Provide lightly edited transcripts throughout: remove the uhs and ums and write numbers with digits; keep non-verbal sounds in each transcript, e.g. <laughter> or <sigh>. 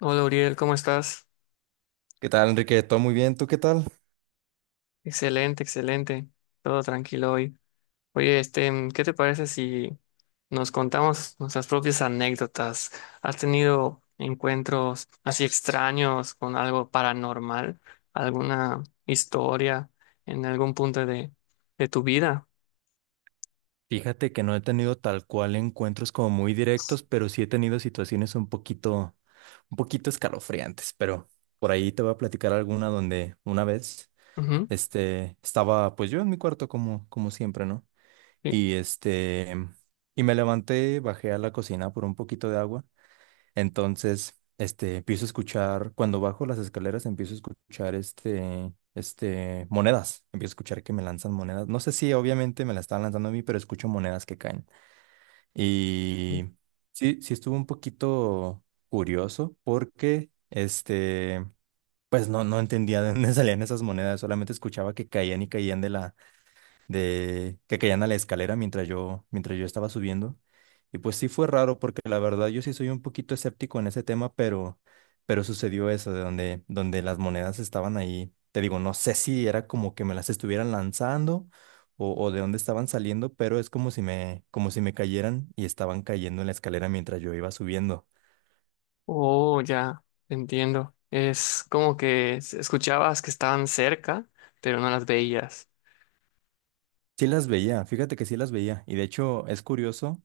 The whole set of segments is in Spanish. Hola Uriel, ¿cómo estás? ¿Qué tal, Enrique? ¿Todo muy bien? ¿Tú qué tal? Excelente, excelente. Todo tranquilo hoy. Oye, ¿qué te parece si nos contamos nuestras propias anécdotas? ¿Has tenido encuentros así extraños con algo paranormal? ¿Alguna historia en algún de tu vida? Fíjate que no he tenido tal cual encuentros como muy directos, pero sí he tenido situaciones un poquito escalofriantes, pero por ahí te voy a platicar alguna donde una vez, Ujú. Estaba pues yo en mi cuarto como siempre, ¿no? Sí. Y este, y me levanté, bajé a la cocina por un poquito de agua. Entonces, empiezo a escuchar, cuando bajo las escaleras, empiezo a escuchar monedas. Empiezo a escuchar que me lanzan monedas. No sé si obviamente me las estaban lanzando a mí, pero escucho monedas que caen. Y sí, sí estuvo un poquito curioso porque, pues no, no entendía de dónde <laughs> salían esas monedas, solamente escuchaba que caían y caían de que caían a la escalera mientras yo estaba subiendo. Y pues sí fue raro porque la verdad yo sí soy un poquito escéptico en ese tema, pero sucedió eso de donde las monedas estaban ahí. Te digo, no sé si era como que me las estuvieran lanzando o de dónde estaban saliendo, pero es como si como si me cayeran y estaban cayendo en la escalera mientras yo iba subiendo. Oh, ya, entiendo. Es como que escuchabas que estaban cerca, pero no las veías. Sí las veía, fíjate que sí las veía. Y de hecho es curioso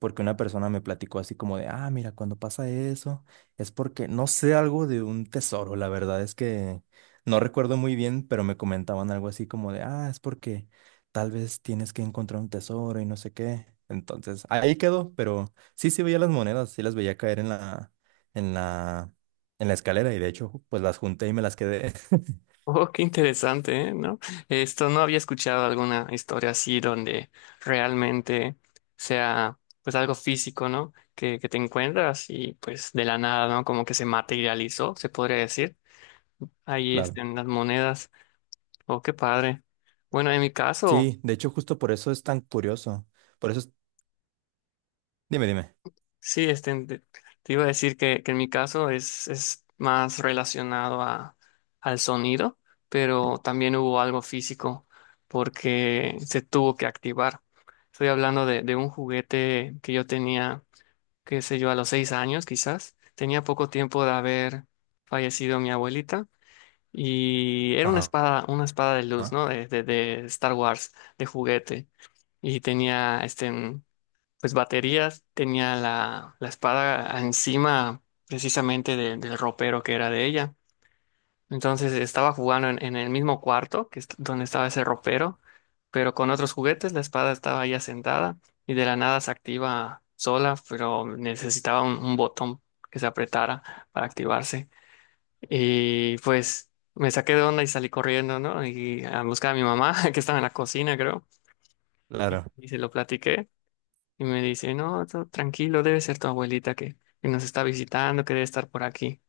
porque una persona me platicó así como de, ah, mira, cuando pasa eso es porque no sé algo de un tesoro. La verdad es que no recuerdo muy bien, pero me comentaban algo así como de, ah, es porque tal vez tienes que encontrar un tesoro y no sé qué. Entonces ahí quedó, pero sí, sí veía las monedas, sí las veía caer en la, en la escalera y de hecho pues las junté y me las quedé. <laughs> Oh, qué interesante, ¿eh? ¿No? Esto no había escuchado alguna historia así donde realmente sea pues algo físico, ¿no? Que te encuentras y pues de la nada, ¿no? Como que se materializó, se podría decir. Ahí Claro. estén las monedas. Oh, qué padre. Bueno, en mi caso. Sí, de hecho justo por eso es tan curioso. Por eso es Dime, dime. Sí, este, te iba a decir que en mi caso es más relacionado al sonido, pero también hubo algo físico porque se tuvo que activar. Estoy hablando de un juguete que yo tenía, qué sé yo, a los seis años quizás. Tenía poco tiempo de haber fallecido mi abuelita y era Ajá. Una espada de luz, Ajá. ¿no? De Star Wars, de juguete y tenía este pues baterías, tenía la espada encima precisamente del ropero que era de ella. Entonces estaba jugando en el mismo cuarto que donde estaba ese ropero, pero con otros juguetes, la espada estaba ya sentada y de la nada se activa sola, pero necesitaba un botón que se apretara para activarse. Y pues me saqué de onda y salí corriendo, ¿no? Y a buscar a mi mamá, <laughs> que estaba en la cocina, creo, y Claro. Se lo platiqué. Y me dice, no, todo tranquilo, debe ser tu abuelita que nos está visitando, que debe estar por aquí.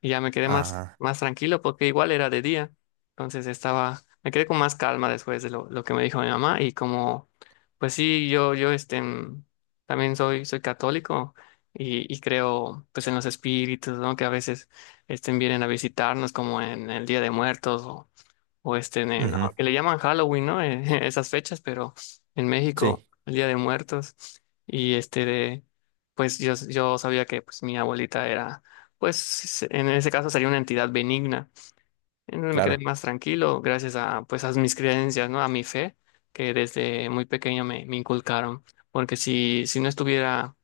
Y ya me quedé Ajá. más tranquilo porque igual era de día. Entonces estaba, me quedé con más calma después de lo que me dijo mi mamá. Y como, pues sí, yo también soy católico y creo pues en los espíritus, ¿no? Que a veces este, vienen a visitarnos como en el Día de Muertos o este, en Ujú. que le llaman Halloween, ¿no? <laughs> Esas fechas, pero en México, Sí, el Día de Muertos. Y pues yo sabía que pues mi abuelita era, pues en ese caso sería una entidad benigna. Entonces me quedé claro. más tranquilo gracias a, pues a mis creencias, ¿no? A mi fe, que desde muy pequeño me inculcaron. Porque si no estuviera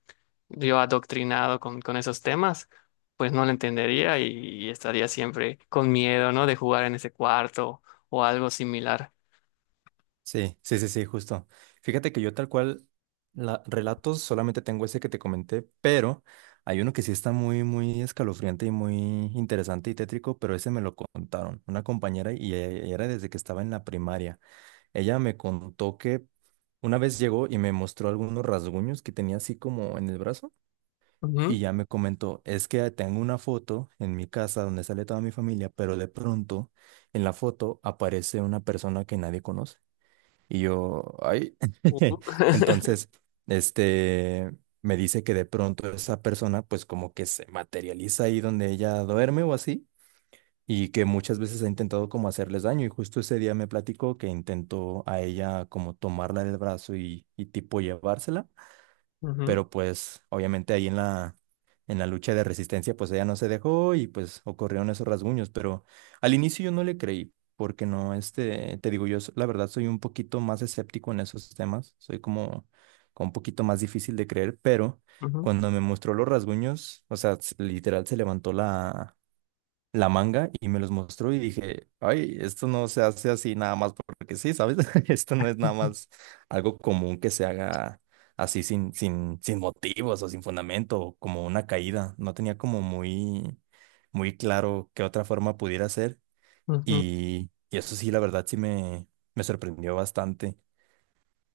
yo adoctrinado con esos temas, pues no lo entendería y estaría siempre con miedo, ¿no? De jugar en ese cuarto o algo similar. Sí, sí, sí, sí, justo. Fíjate que yo tal cual, la, relatos solamente tengo ese que te comenté, pero hay uno que sí está muy, muy escalofriante y muy interesante y tétrico, pero ese me lo contaron una compañera y era desde que estaba en la primaria. Ella me contó que una vez llegó y me mostró algunos rasguños que tenía así como en el brazo. Ujú. Y ya me comentó, es que tengo una foto en mi casa donde sale toda mi familia, pero de pronto en la foto aparece una persona que nadie conoce. Y yo, ay, <laughs> Ujú. <laughs> entonces, este, me dice que de pronto esa persona pues como que se materializa ahí donde ella duerme o así, y que muchas veces ha intentado como hacerles daño. Y justo ese día me platicó que intentó a ella como tomarla del brazo y tipo llevársela, Ujú, pero pues obviamente ahí en en la lucha de resistencia, pues ella no se dejó y pues ocurrieron esos rasguños, pero al inicio yo no le creí, porque no, te digo, la verdad soy un poquito más escéptico en esos temas, como un poquito más difícil de creer, pero ujú, cuando me mostró los rasguños, o sea, literal se levantó la manga y me los mostró y dije, ay, esto no se hace así nada más porque sí, ¿sabes? <laughs> Esto no es nada ujú, más algo común que se haga así sin motivos o sin fundamento, o como una caída. No tenía como muy claro qué otra forma pudiera ser. ujú. Y, y eso sí, la verdad me sorprendió bastante.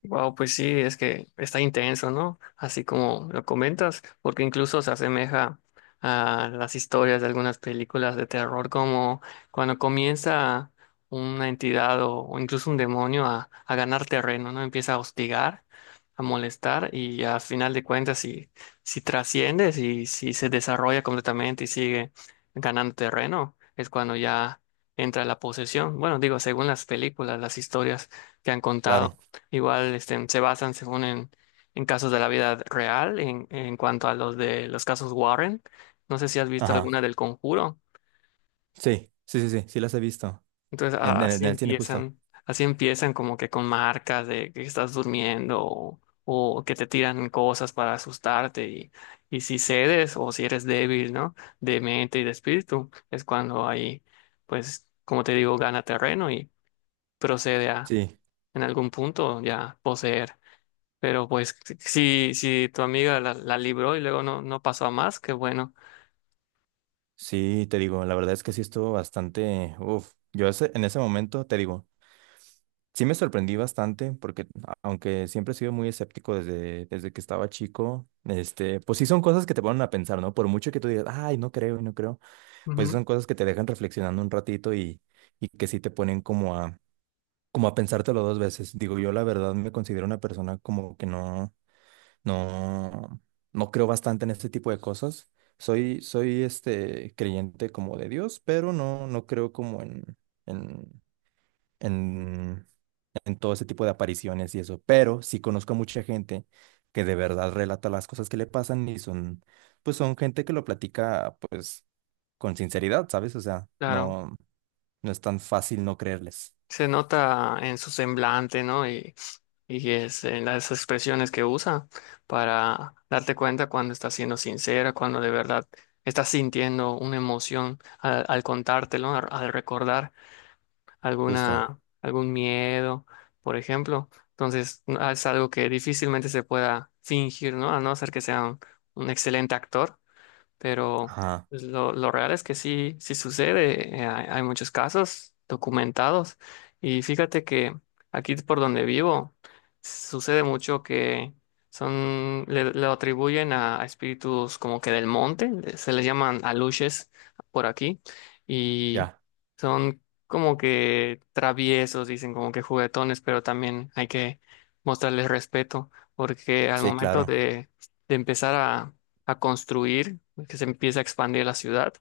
Wow, pues sí, es que está intenso, ¿no? Así como lo comentas, porque incluso se asemeja a las historias de algunas películas de terror, como cuando comienza una entidad o incluso un demonio a ganar terreno, ¿no? Empieza a hostigar, a molestar y al final de cuentas, si, si trasciende, si, si se desarrolla completamente y sigue ganando terreno, es cuando ya entra la posesión. Bueno, digo, según las películas, las historias que han contado. Claro, Igual este, se basan según en casos de la vida real, en cuanto a los de los casos Warren. No sé si has visto ajá, alguna del Conjuro. sí, sí, sí, sí, sí las he visto Entonces en, en el cine justo. Así empiezan como que con marcas de que estás durmiendo o que te tiran cosas para asustarte y si cedes o si eres débil, ¿no? De mente y de espíritu, es cuando ahí, pues, como te digo, gana terreno y procede a Sí. en algún punto ya poseer. Pero pues si, si si tu amiga la libró y luego no, no pasó a más, qué bueno. Sí, te digo, la verdad es que sí estuvo bastante, uf, yo en ese momento, te digo, sí me sorprendí bastante porque aunque siempre he sido muy escéptico desde que estaba chico, pues sí son cosas que te ponen a pensar, ¿no? Por mucho que tú digas, ay, no creo, no creo, pues Ujú. son cosas que te dejan reflexionando un ratito, y que sí te ponen como a pensártelo dos veces. Digo, yo la verdad me considero una persona como que no. No, no creo bastante en este tipo de cosas. Soy este creyente como de Dios, pero no, no creo como en, en, en todo ese tipo de apariciones y eso. Pero sí conozco a mucha gente que de verdad relata las cosas que le pasan y son, pues son gente que lo platica pues con sinceridad, ¿sabes? O sea, Claro, no, no es tan fácil no creerles. se nota en su semblante, ¿no? Y es en las expresiones que usa para darte cuenta cuando está siendo sincera, cuando de verdad está sintiendo una emoción al contártelo, al recordar Justo. alguna, algún miedo, por ejemplo. Entonces, es algo que difícilmente se pueda fingir, ¿no? A no ser que sea un excelente actor pero Ajá, pues, lo real es que sí, sí sucede. Eh, hay muchos casos documentados. Y fíjate que aquí por donde vivo sucede mucho que son, le, lo atribuyen a espíritus como que del monte, se les llaman aluches por aquí, y ya. son como que traviesos, dicen como que juguetones, pero también hay que mostrarles respeto, porque al Sí, momento claro. de empezar a construir, que se empieza a expandir la ciudad.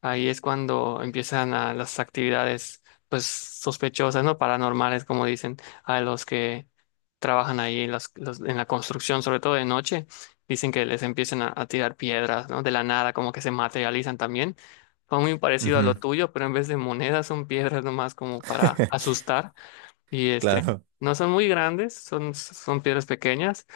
Ahí es cuando empiezan las actividades, pues, sospechosas, ¿no? Paranormales, como dicen, a los que trabajan ahí en, en la construcción, sobre todo de noche. Dicen que les empiezan a tirar piedras, ¿no? De la nada, como que se materializan también. Fue muy parecido a lo Ujú. tuyo, pero en vez de monedas son piedras nomás como para <laughs> asustar. Y este, Claro, no son muy grandes, son, son piedras pequeñas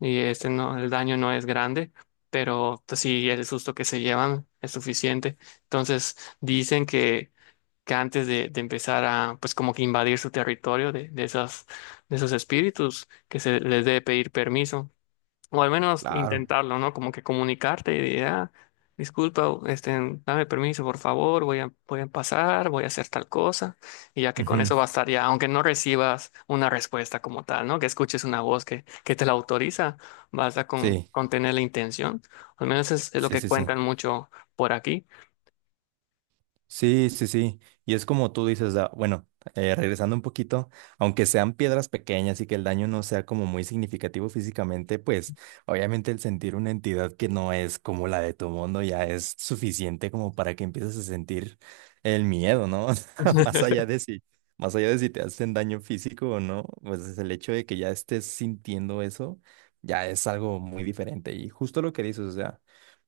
y este no, el daño no es grande, pero pues, sí el susto que se llevan es suficiente. Entonces dicen que antes de empezar a pues como que invadir su territorio de esas, de esos espíritus, que se les debe pedir permiso. O al menos claro. intentarlo, ¿no? Como que comunicarte y decir, ah, disculpa, este, dame permiso, por favor, voy a pasar, voy a hacer tal cosa. Y ya que con Ujú. eso bastaría, aunque no recibas una respuesta como tal, ¿no? Que escuches una voz que te la autoriza, basta Sí, con tener la intención. Al menos es lo sí, que sí, sí. cuentan mucho por aquí. Sí, sí, sí. Y es como tú dices, ah, bueno, regresando un poquito, aunque sean piedras pequeñas y que el daño no sea como muy significativo físicamente, pues obviamente el sentir una entidad que no es como la de tu mundo ya es suficiente como para que empieces a sentir el miedo, ¿no? <laughs> O sea, más allá <laughs> de si, más allá de si te hacen daño físico o no, pues es el hecho de que ya estés sintiendo eso, ya es algo muy diferente. Y justo lo que dices, o sea.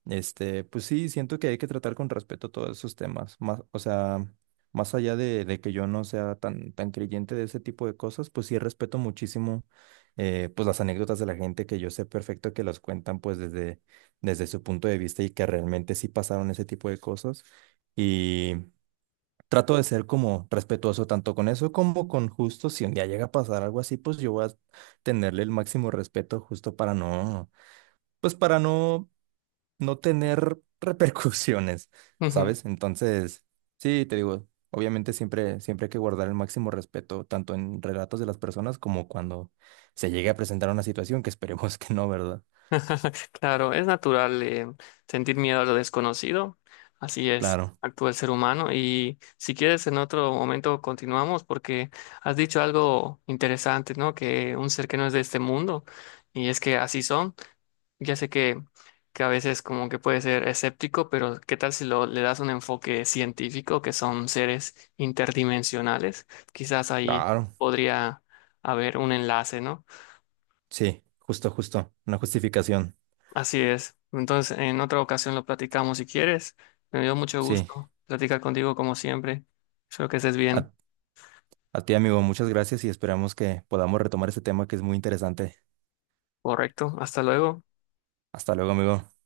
Pues sí, siento que hay que tratar con respeto todos esos temas. Más, o sea, más allá de que yo no sea tan creyente de ese tipo de cosas, pues sí respeto muchísimo, pues las anécdotas de la gente que yo sé perfecto que las cuentan pues desde su punto de vista y que realmente sí pasaron ese tipo de cosas. Y trato de ser como respetuoso tanto con eso como con justo si un día llega a pasar algo así, pues yo voy a tenerle el máximo respeto justo para no, pues para no no tener repercusiones, Ujú. ¿sabes? Entonces, sí, te digo, obviamente siempre, siempre hay que guardar el máximo respeto, tanto en relatos de las personas como cuando se llegue a presentar una situación que esperemos que no, ¿verdad? Claro, es natural sentir miedo a lo desconocido, así es, Claro, actúa el ser humano y si quieres en otro momento continuamos porque has dicho algo interesante, ¿no? Que un ser que no es de este mundo y es que así son, ya sé que a veces como que puede ser escéptico, pero ¿qué tal si le das un enfoque científico que son seres interdimensionales? Quizás ahí claro, podría haber un enlace, ¿no? sí, justo, justo, una justificación, Así es. Entonces, en otra ocasión lo platicamos si quieres. Me dio mucho sí. gusto platicar contigo como siempre. Espero que estés A, bien. a ti, amigo, muchas gracias y esperamos que podamos retomar este tema que es muy interesante. Correcto. Hasta luego. Hasta luego, amigo.